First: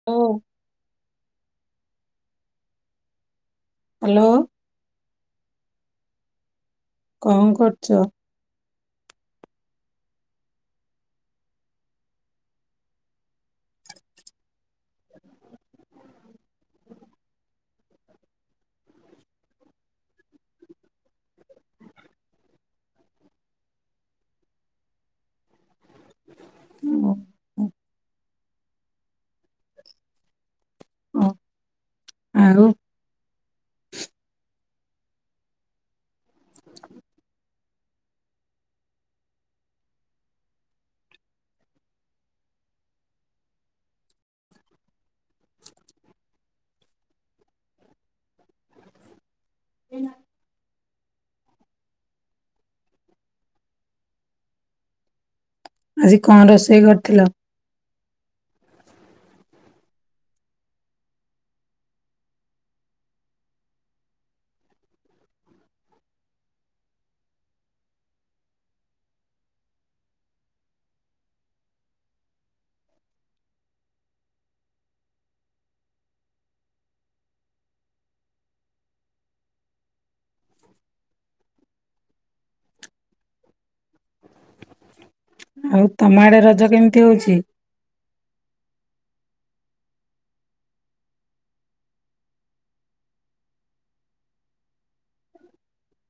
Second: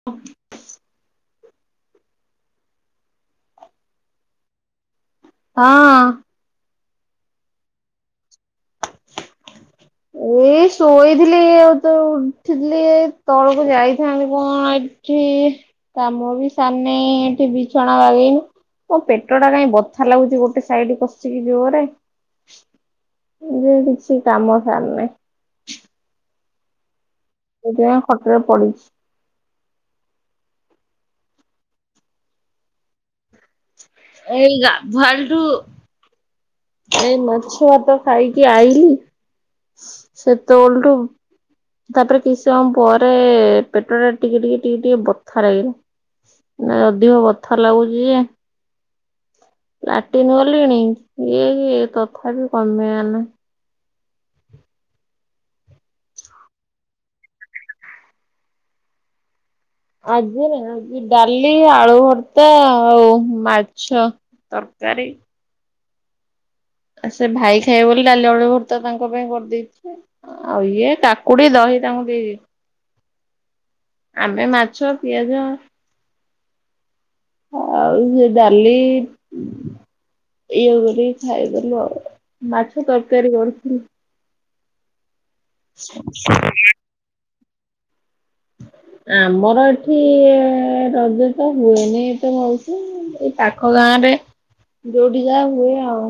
[unintelligible] Hello. ହଁ। କଣ କରୁଚ? ଏଇ ଶୋଇଥିଲି ଆଉ ତ ଉଠିଥିଲି ଏଇ ତଳକୁ ଯାଇଥାନ୍ତି କଣ ଏଇ କିଛି କାମ ବି ସାରିନି ଏଇଠି ବି ଛଣା [unintelligible] ମୋ ପେଟ ଟା କାଇଁ ବଥା ଲାଗୁଚି ଗୋଟେ ସାଇଡି କଷିକି ଜୋରେ। ଯେ କିଛି କାମ ସାରିନେଇଁ। ହୁଁ। ସେଇଥିପାଇଁ ଖଟରେ ପଡିଛି। ଓ ଆଉ? ଏଇ ଗାଧୁଆଳୁଠୁ ଏଇ ମାଛ ଭାତ ଖାଇକି ଆଇଲିି ସେତବେଳଠୁ ତାପରେ କିଛି ସମୟ ପରେ ପେଟ ଟା ଟିକେ ଟିକେ ଟିକେ ଟିକେ ବଥା ଲାଗିଲା। ନା ଅଧିକ ବଥା ଲାଗୁଚି ଯେ ଲାଟିନି ଗଲିଣି ଇଏ କି ତଥାପି କମିବାର ନାହିଁ। ଆଜି କଣ ରୋଷେଇ କରିଥିଲ? ଆଜି ନା ଆଜି ଡାଲି ଆଳୁ ଭର୍ତା ଆଉ ମାଛ। ତରକାରୀ? ଆ ସେ ଭାଇ ଖାଇବ ବୋଲି ଡାଲି ଆଳୁ ଭର୍ତା ତାଙ୍କ ପାଇଁ କରିଦେଇଛି। ଆଉ ଇଏ କାକୁଡି ଦହି ତାଙ୍କୁ ଦେଇଚି। ଆମେ ମାଛ ପିଆଜ ଆଉ ସେ ଡାଲି ଇଏ କରିକି ଖାଇଦେଲୁ ଆଉ ମାଛ ତରକାରୀ କରୁଥିଲି। ଆଉ ତମ ଆଡେ ରଜ କେମିତି ହୋଉଚି? ଆମର ଏଠି ରଜ ତ ହୁଏନି ଏତେ ହୋଉଛି ଏଇ ପା ପାଖ ଗାଁରେ ଯୋଉଠି ଯାହା ହୁଏ ଆଉ।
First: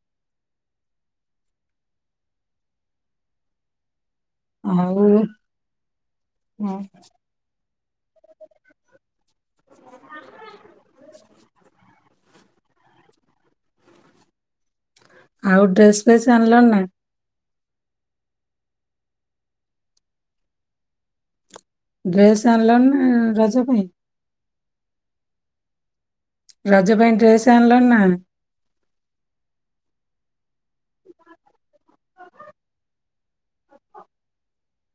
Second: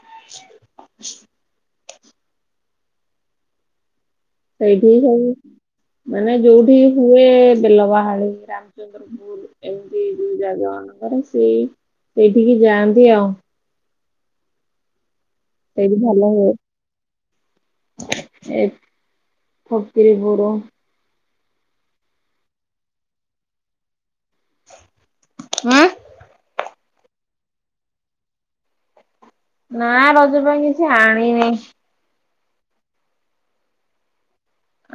[inaudible] ସେଇଠି ଆଉ ସବୁ ମାନେ ଯୋଉଠି ହୁଏ ବେଲବାହାଳି ରାମଚନ୍ଦ୍ରପୁର ଏମିତି ଯୋଉ ଜାଗାମାନଙ୍କରେ ସେଇ ସେଇଠିକି ଯାଆନ୍ତି ଆଉ। ଆଉ ଡ୍ରେସ ସେଇଠି ଫ୍ରେସ୍ ଭଲ ହୁଏ। ଆଣିଲଣି ନା? ଏ ଫକୀରିପୁର ଡ୍ରେସେ ଆଣିଲଣି ନା ରଜ ପାଇଁ? ଆଁ। ରଜ ପାଇଁ ଡ୍ରେସେ ଆଣିଲଣି ନା? ନା ରଜ ପାଇଁ କିଛି ଆଣିନେଇ।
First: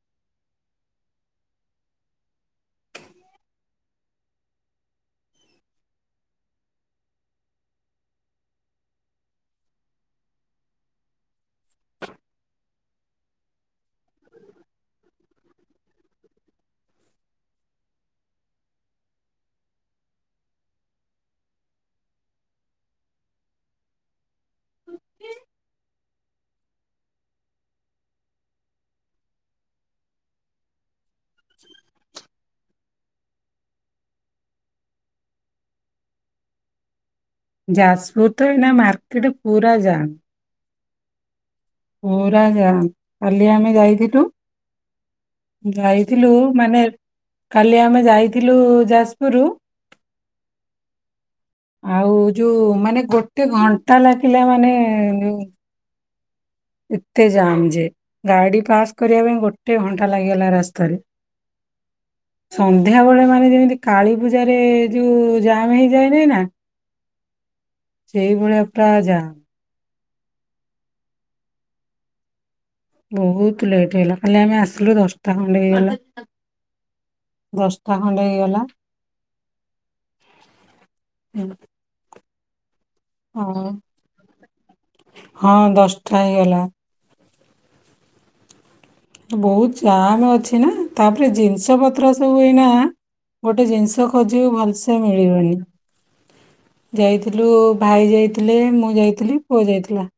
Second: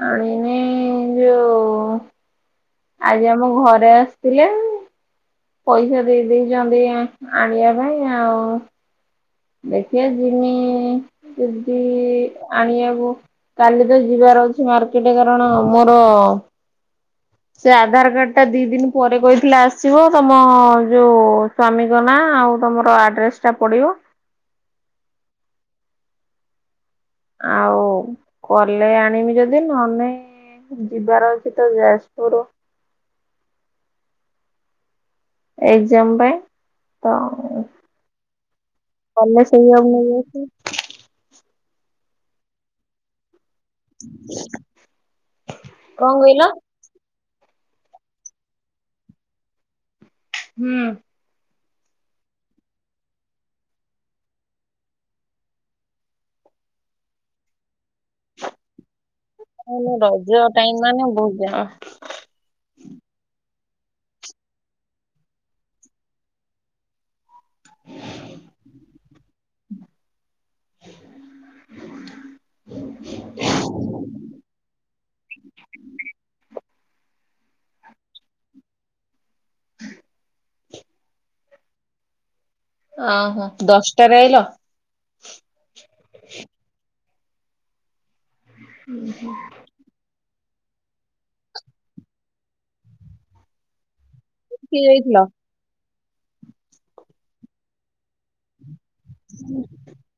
ଆଣିନେଇ ଯୋଉ ଆଜି ଆମ ଘରେ ଆସିଥିଲେ। ପଇସା ଦେଇ ଦେଇଚନ୍ତି ଆଣିବା ପାଇଁ ଆଉ। ଦେଖିବା ଯିମି ଯଦି ଆଣିବାକୁ। କାଲି ତ ଯିବାର ଅଛି ମାର୍କେଟ କାରଣ ମୋର ସେ ଆଧାର କାର୍ଡଟା ଦିଇ ଦିନ ପରେ କହିଥିଲା ଆସିବ ତମ ଯୋଉ ସ୍ୱାମୀଙ୍କ ନାଁ ଆଉ ତମର ଆଡ୍ରେସେ ଟା ପଡ଼ିବ। ଆଉ କଲେ ଆଣିମି ଯଦି ନହେନେ ନାହିଁ ଯିବାର ଅଛି ତ ଯାଜପୁରୁ। ଏଗଯାମ୍ ପାଇଁ। ତ ଉଁ ଯାଜପୁର ତ ଏଇନା ମାର୍କେଟ ଗଲେ ପୁରା ସେଇଆକୁ ଜାମ୍ ନେଇଆସିମି। ପୁରା ଜାମ୍। କାଲି ଆମେ ଯାଇଥିଲୁ କଣ ଯାଇଥିଲୁ କହିଲ? ମାନେ କାଲି ଆମେ ଯାଇଥିଲୁ ଯାଜପୁରୁ। ହୁଁ। ଆଉ ଯୋଉ ମାନେ ଗୋଟେ ଘଣ୍ଟା ଲାଗିଲା ମାନେ ଯୋଉ ଏତେ ଯାମ୍ ଯେ ଗାଡି ପାସ୍ କରିବା ପାଇଁ ଗୋ ଟେ ଘଣ୍ଟା ରଜ ଲାଗିଗଲା ଟାଇମ ରାସ୍ତାରେ। ମାନେ ବହୁତ ଜାମ ସନ୍ଧ୍ୟାବେଳେ ମାନେ ଯେମିତି କାଳୀ ପୂଜାରେ ଯୋଉ ଜାମ୍ ହେଇଯାଏ ନି ନା। ସେଇଭଳିଆ ପୁରା ଯାମ୍। [inaudible] ବହୁତ୍ ଲେଟ୍ ହେଲା କାଲି ଆମେ ଆସିଲୁ ଦଶଟା ଖଣ୍ଡେ ହେଇଗଲା। ଦଶଟା ଖଣ୍ଡେ ହେଇଗଲା ଉଁ। ଓହୋ ଦଶଟାରେ ଆଇଲ? ହଁ ଦଶଟା ହେଇଗଲା। ବହୁତ୍ ଜାମ୍ ଅଛି ନା ତାପରେ ଜିନିଷ ପତ୍ର ସବୁ ଏଇନା ଗୋଟେ ଜିନିଷ ଖୋଜିିବୁ କିଏ ଭଲସେ ଯାଇଥିଲ? ମିଳିବନି। ଯାଇଥିଲୁ ଭାଇ ଯାଇଥିଲେ ମୁଁ ଯାଇଥିଲି ପୁଅ ଯାଇଥିଲା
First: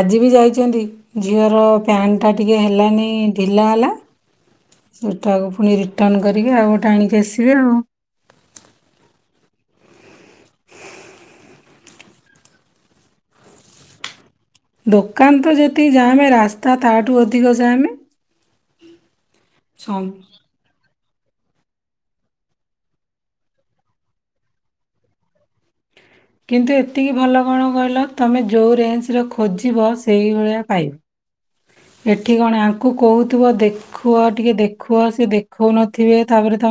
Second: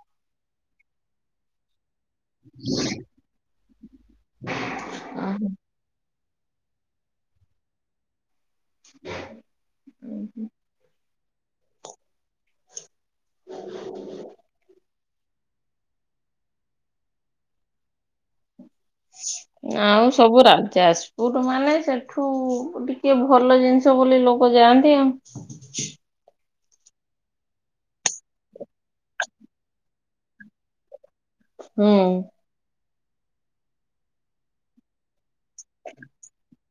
ଆଜି ବି ଯାଇଛନ୍ତି ଝିଅର ପ୍ୟାଣ୍ଟ ଟା ଟିକେ ହେଲାନି ଢିଲା ହେଲା [inaudible] ସେଇଟାକୁ ପୁଣି ରିଟନ୍ କରିବି ଆଉ ଗୋଟେ ଆଣିକି ଆସିବେ ଆଉ। ଉଁ ହୁଁ। ଦୋକାନ ତ ଯେତିକି ଯାମେ ରାସ୍ତା ତାଠୁ ଅଧିକ ଯାମେ। ଆଉ ସବୁ ରାଜା ଆସ। କଉଠୁ ମାନେ ସେଠୁ ଟିକେ ଭଲ ଜିନିଷ ବୋଲି ଲୋକ ଯାଆନ୍ତି ଆଉ। କିନ୍ତୁ ଏତିକି ଭଲ କଣ କହିଲ ତମେ ଯଉ ରେଞ୍ଚ ର ଖୋଜିବ ସେଇଭଳିଆ ପାଇବ। ହୁଁ। ଏଠି କଣ ଆଙ୍କୁ କହୁଥିବ ଦେଖୁଅ ଟିକେ ଦେଖୁଅ ସିଏ ଦେ ଖଉନଥିବେ ତାପରେ ତ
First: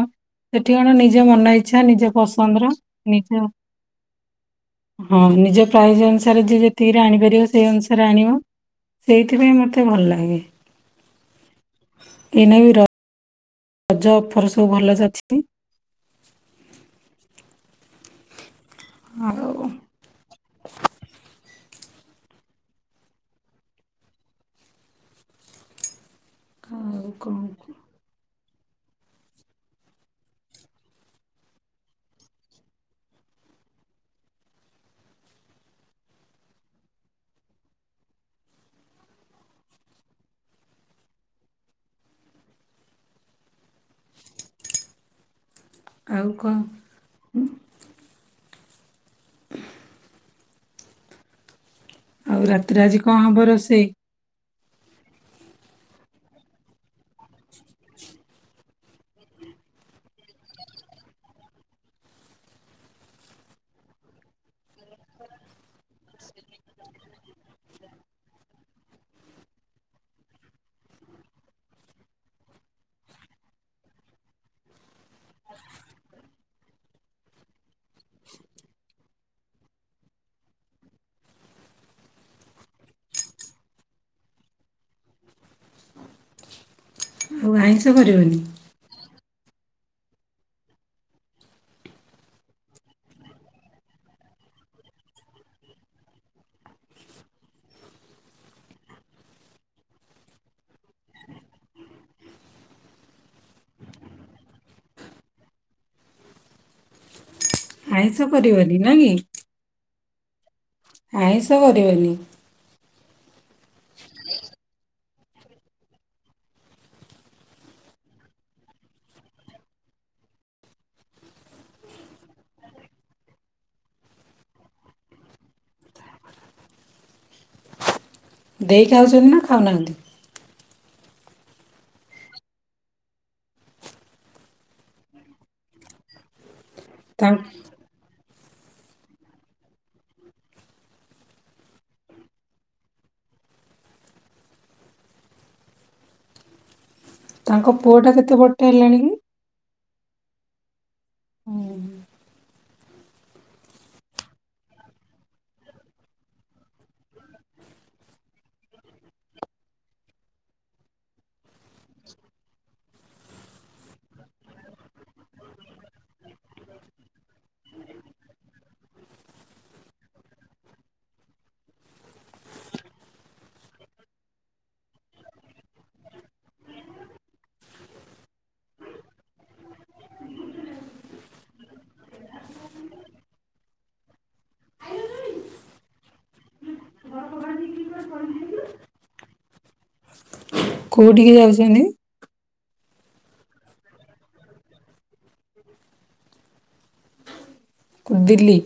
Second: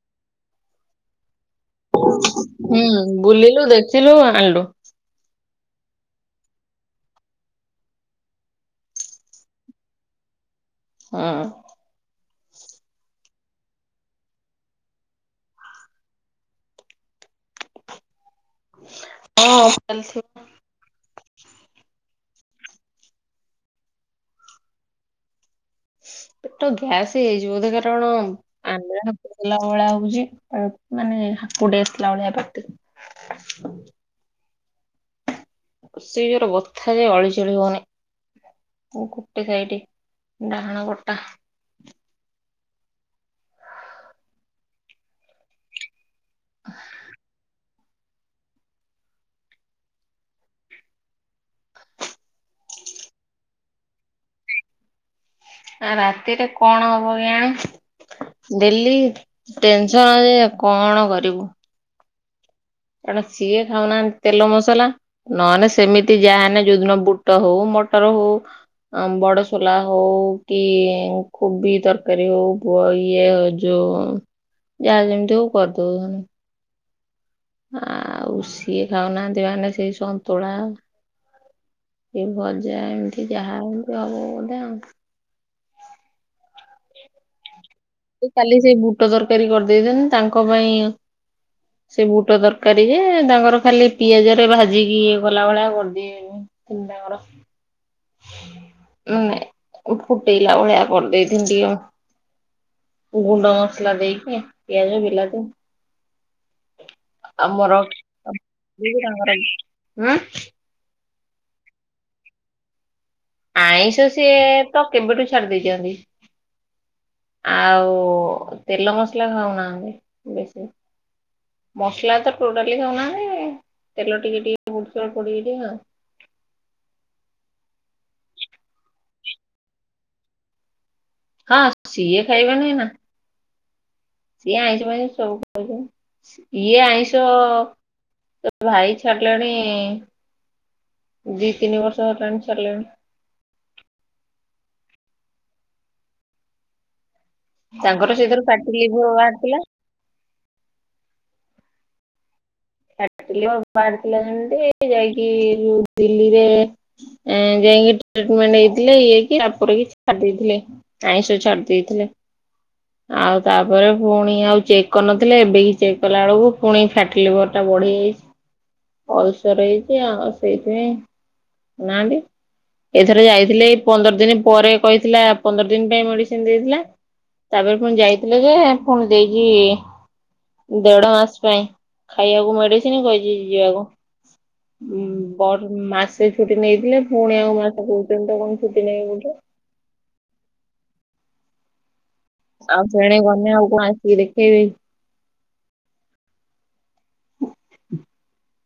ସେଠି କଣ ନିଜ ମନ ଇ ଇଚ୍ଛା ନିଜ ପସନ୍ଦର ହୁଁ ନିଜ ବୁଲିଲୁ ଦେଖିଲୁ ଆଣିଲୁ ହଁ ନିଜ ପ୍ରାଇସ୍ ଅନୁସାରେ ଯିଏ ଯେତିକିରେ ଆଣିପାରିବ ସେଇ ଅନୁସାରେ ଆଣିବ ସେଇଥିପାଇଁ ମତେ ଭଲ ଲାଗେ। ହଁ। ଏଇନେବି ର ରଜ ଅଫର୍ ସବୁ ଭଲ ଯେ ଅଛି। ଆଉ ହଁ ଚାଲିଥିବ। ପେଟ ଆଉ ଗ୍ୟାସ୍ କଣ ହେଇଯଇଛି ବୋଧେ କୁହ? କାରଣ ଆମ୍ବିଳା ହେଲା ଭଳିଆ ହଉଛି ଆ ମାନେ ହାକୁଟି ଆସିଲା ଭଳିଆ ପାଟିରୁ। କସିକି ଯୋରେ ବଥା ଯେ ଅଳି ଚଳି ହଉନି। ଏ ଗୋଟେ ସାଇଟି ଡାହାଣ ପଟା। ଆଉ କଣ ଉଁ। ଆଉ ରାତିରେ ଆଜି କଣ ହବ ରୋଷେଇ? ଆ ରାତିରେ କଣ ହବ କିଆଣି। ଡେଲି ଟେନସନ୍ ଯେ କଣ କରିବୁ। କାରଣ ସିଏ ଖାଉ ନାହାଁନ୍ତି ତେଲ ମସଲା ନ ହେନେ ସେମିତି ଯା ହେନେ ଯୋଉଦିନ ବୁଟ ହଉ ମଟର ହଉ ଅଁ ବଡସୋଲା ହଉ କି କୋବି ତରକାରୀ ହଉ ବ ଇଏ ଯ ଯଉ ଯାହା ଯେମିତି ହଉ କରିଦଉ ନନେ। ଆଉ ସିଏ ଖାଉ ନାହାଁନ୍ତି ମାନେ ସେଇ ସନ୍ତୁଳା। ଏ ଭଜା ଏମିତି ଯାହା ଏମତି ହବ ବୋଧେ ଆଉ। ଆଉ ଆଇଁଷ କରିବ କୁ କାଲି ସେଇ ବୁଟ ତରକାରୀ କରି ଦେଇଥାନ୍ତି ତାଙ୍କ ପାଇଁ ସେ ବୁଟ ତରକାରୀ ଯେ ତାଙ୍କର ଖାଲି ପିଆଜ ରେ ଭାଜିକି ଇଏ କଲା ଭଳିଆ କରିଦିଏ। [unintelligible] କର। ଉଁ ଉ ଫୁଟେଇଲା ଭଳିଆ କରିଦେଇ ଥିନି ଟିକେ। ଗୁଣ୍ଡ ମସଲା ଦେଇକି ପିଆଜ ବିଲାତି। ଆମର ଆଇଁଷ କରିବନି ନା କୋବି କୁ କି ତାଙ୍କର ଇ ଉଁ। ଆଇଁଷ କରିବନି? ଆଇଁଷ ସିଏ ତ କେବେଠୁ ଛାଡି ଦେଇ ଚନ୍ତି। ଆଉ ତେଲ ମସଲା ଖାଉ ନାହାଁନ୍ତି ବେଶୀ। ମସଲା ତ ଟୋଟାଲି ଖାଉ ନାହାଁନ୍ତି ତେଲ ଟିକେ ଟିକେ ପଡୁଚି ଅଳ୍ପ ଟିକେ ଟିକେ ଆଉ। ଦେଈ ଖାଉଛନ୍ତି ନା ଖାଉନାହାନ୍ତି? ହଁ ସିଏ ଖାଇବନି ନା। ସିଏ ଆଇଁଷ ଫାଇଁଷ ସବୁ ଖାଇବେ। ଇଏ ଆଇଁଷ ତା ତୋ ଭାଇ ଛାଡିଲେଣି ଦି ତିନି ବର୍ଷ ହେଲାଣି ଛାଡ଼ିଲେଣି। ତାଙ୍କ ତାଙ୍କର ପୁଅଟା କେତେ ସେଇଥିରୁ ବଡ ଫ୍ୟାଟି ଟେ ହେଲାଣି କି? ଲିଭର ବାହାରିଥିଲା। [unintelligible] ଯେମିତି ଯାଇକି ଦିଲ୍ଲୀରେ ଏ ଯାଇଁକି ଟ୍ରିଟମେଣ୍ଟ ହେଇଥିଲେ ଇଏ ହେଇକି ତାପରେ ବି ଛାଡିଦେଇଥିଲେ। ଆଇଁଷ ଛାଡି ଦେଇଥିଲେ। ଆଉ ତାପରେ ପୁଣି ଆଉ ଚେକ୍ କରିନଥିଲେ ଏବେ ଏଇ ଚେକ୍ କଲା ବେଳକୁ ପୁଣି ଫ୍ୟାଟିଲିଭର। ହେଟା ବଢିଯାଇଚି। [unintelligible] ହେଇଚି ଆଉ। ସେଇଥିପାଇଁ [unintelligible] ଇଏ ଥରେ ଯାଇଥିଲେ ଏଇ ପନ୍ଦର ଦିନ ପରେ କହିଥିଲା ପନ୍ଦର ଦିନ ପାଇଁ ମେଡିସିନ ଦେଇଥିଲା। ତାପରେ ପୁଣି ଯାଇଥିଲେ ଯେ ପୁଣି ଦେଇକି ଦେଢ ମାସ ପାଇଁ, ଖାଇବାକୁ ମେଡିସିନ କହିଚି ଯିବାକୁ। [unintelligible] ମାସେ ଛୁଟି ନେଇଥିଲେ ପୁଣି ଆଉ ମାସେ କହୁଛନ୍ତି ତ କଣ ଛୁଟି ନେବେ ବୋଲି। କୋଉଠିକି ଯାଉଛନ୍ତି? ଆଉ ସେଣେ ଗଲେ ଆଉ କଣ ଆସିକି ଦେଖେଇବେ। ଦିଲ୍ଲୀ।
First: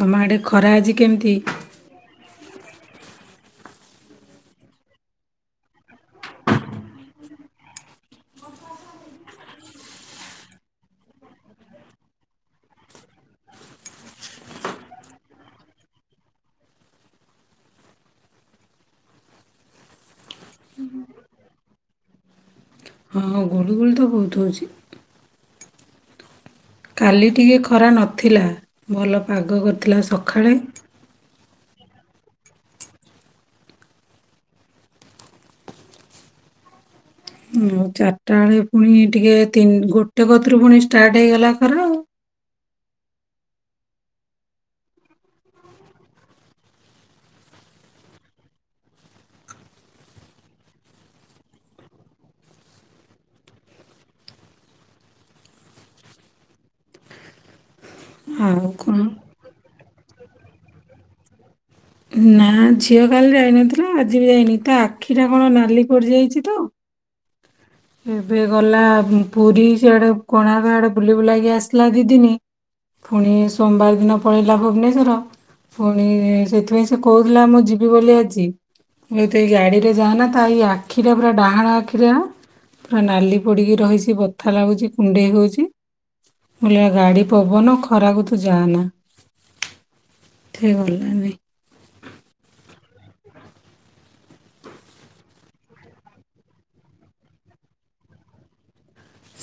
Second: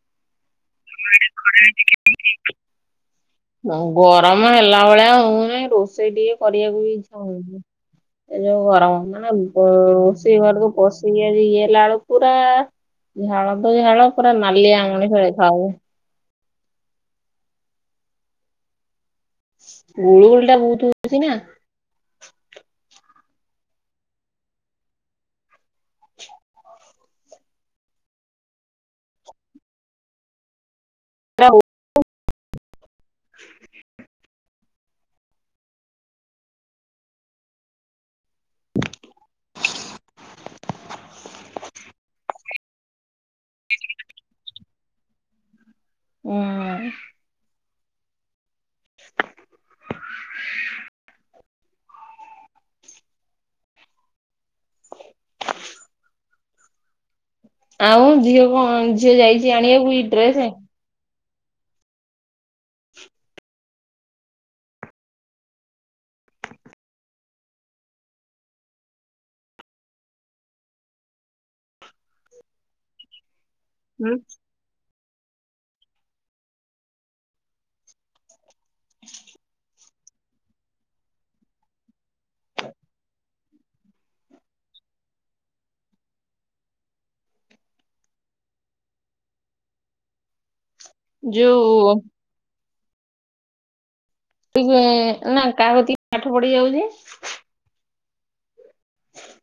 ତମଆଡେ ଖରା ଆଜି ତମଆଡେ କେମିତି? ଖରା ଆଜି କେମିତି ହେଇଚି? ଗରମ ହେଲା ଭଳିଆ ହଉନି, ରୋଷେଇ ଟିକେ କରିବାକୁ ବି ଇଛା ହଉନି। ଏ ଯୋଉ ଗରମ ମାନେ ବ ରୋଷେଇ ଘରକୁ ପସିକି ଇଏ ହେଲା ବେଳୁକୁ ପୁରା ଝାଳ ତ ଝାଳ ପୁରା ନାଲିଆ ମଣିଷ ଦେଖାଯାଉଚି। ଗୁଳୁଗୁଳି ଟା ବହୁତ ହଉଚି ନା। ହଁଁ ଗୁଳୁଗୁଳି ତ ବହୁତ ହଉଚି। କାଲି ଟିକେ ଖରା ନଥିଲା। ଭଲ ପାଗ କରିଥିଲା ସଖାଳେ। [unintelligible] [inaudible] ଆଉ ଚାରିଟା ବେଳେ ପୁଣି ଟିକେ ତିନି ଗୋଟେ କତିରୁ ପୁଣି ଷ୍ଟାର୍ଟ ହେଇଗଲା ଖରା। ଆଉ ଉଁ। [inaudible] [inaudible] ଆଉ ଝିଅ କଣ ଝିଅ ଯାଇଚି ଆଣିବାକୁ ଇ ଡ୍ରେସ? ନା ଝିଅ କାଲି ଯାଇନଥିଲା ଆଜି ବି ଯାଇନି। ତା ଆଖି ଟା କଣ ନାଲି ପଡିଯାଇଚି ତ। ଏବେ ଗଲା ପୁରୀ ସେଆଡ଼େ କୋଣାର୍କ ଆଡ଼େ ବୁଲି ବୁଲାକି ଆସିଲା ଦି ଦିନି। ପୁଣି ସୋମବାର ଦିନ ପଳେଇଲା ଭୁବନେଶ୍ଵର। ପୁଣି ସେଥିପାଇଁ ସେ କୋ ହୁଥିଲା ମୁଁ ଯିବି ବୋଲି ଆଜି। ମୁଁ ତ ଏଇ ଗାଡି ରେ ଯାଆନା। ତା ଏଇ ଆଖିଟା ପୁରା ଡାହାଣ ଆଖିରେ ପୁରା ନାଲି ପଡିକି ରହିଚି, ବଥା ଲାଗୁଚି କୁଣ୍ଡେଇ ହଉଚି। ମୁଁ କହିଲି ଆ ଗାଡ଼ି ପବନ ଖରାକୁ ତୁ ଯାଆନା। [unintelligible] ଯୋଉ [unintelligible] ନା କାହା କତିକି ପାଠ ପଢ଼ି ଯାଉଚି?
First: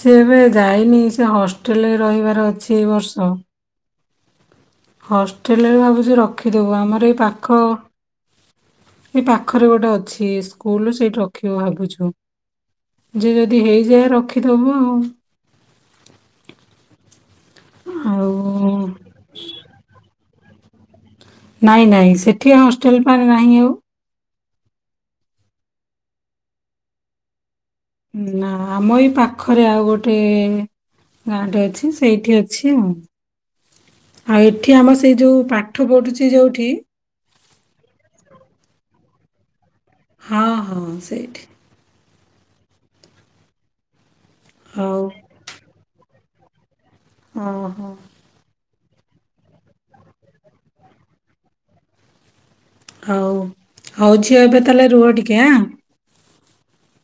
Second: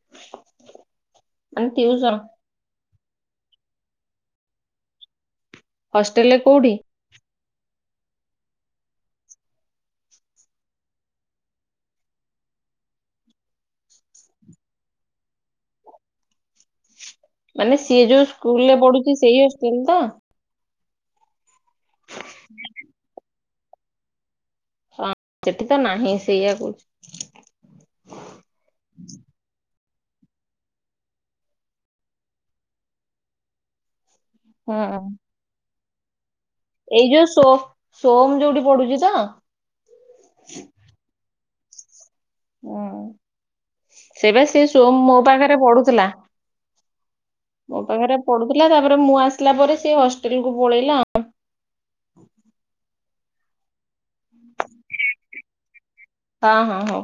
ସେ ଏବେ ଯାଇନି। ସେ ମାନେ ହଷ୍ଟେଲରେ ଟିଉସନ? ରହିବାର ଅଛି ଏଇ ବର୍ଷ। ହଷ୍ଟେଲରେ ଭାବୁଚୁ ହଷ୍ଟେଲରେ କୋଉଠି? ରଖିଦବୁ। ଆମର ଏଇ ପାଖ ଏଇ ପାଖରେ ଗୋଟେ ଅଛି ସ୍କୁଲ, ସେଇଠି ରଖିବୁ ଭାବୁଚୁ। ଯେ ଯଦି ହେଇଯାଏ ରଖିଦବୁ ଆଉ। ମାନେ ସିଏ ଯୋଉ ସ୍କୁଲ ଆଉ ରେ ପଢୁଚି ସେଇ ହଷ୍ଟେଲ ତ? ନାଇଁ ନାଇଁ ସେଠି ହଷ୍ଟେଲ ପାଇଁ ନାହିଁ ଆଉ। ହଁ ସେଠି ତ ନାହିଁ ସେଇଆ କୁ ନା ଆମ ଏଇ ପାଖରେ ଆଉ ଗୋଟେ ଗାଁଟେ ଅଛି ସେଇଠି ଅଛି ଆଉ। ଆଉ ଏଠି ଆମ ହଁ। ସେଇ ଯୋଉ ପାଠ ପଢୁଛି ଯୋଉଠି ଏଇ ଯୋଉ ସୋ ସୋମ ଯୋଉଠି ପଡୁଛି ତ? ହଁ ହଁ ସେଇଠି। ହୁଁ ସେବେ ସେ ହଉ ସୋମ ମୋ ପାଖରେ ପଢୁଥିଲା। ମୋ ଓହୋ ପାଖରେ ପଢୁଥିଲା ତାପରେ ମୁଁ ଆସିଲା ପରେ ସେ ହଷ୍ଟେଲ କୁ ପଳେଇଲା। ହଉ ହଉଛିି ଏବେ ତାହେଲେ ରୁହ ଟିକେ ଆ। ହଁ ହଁ ହଁ।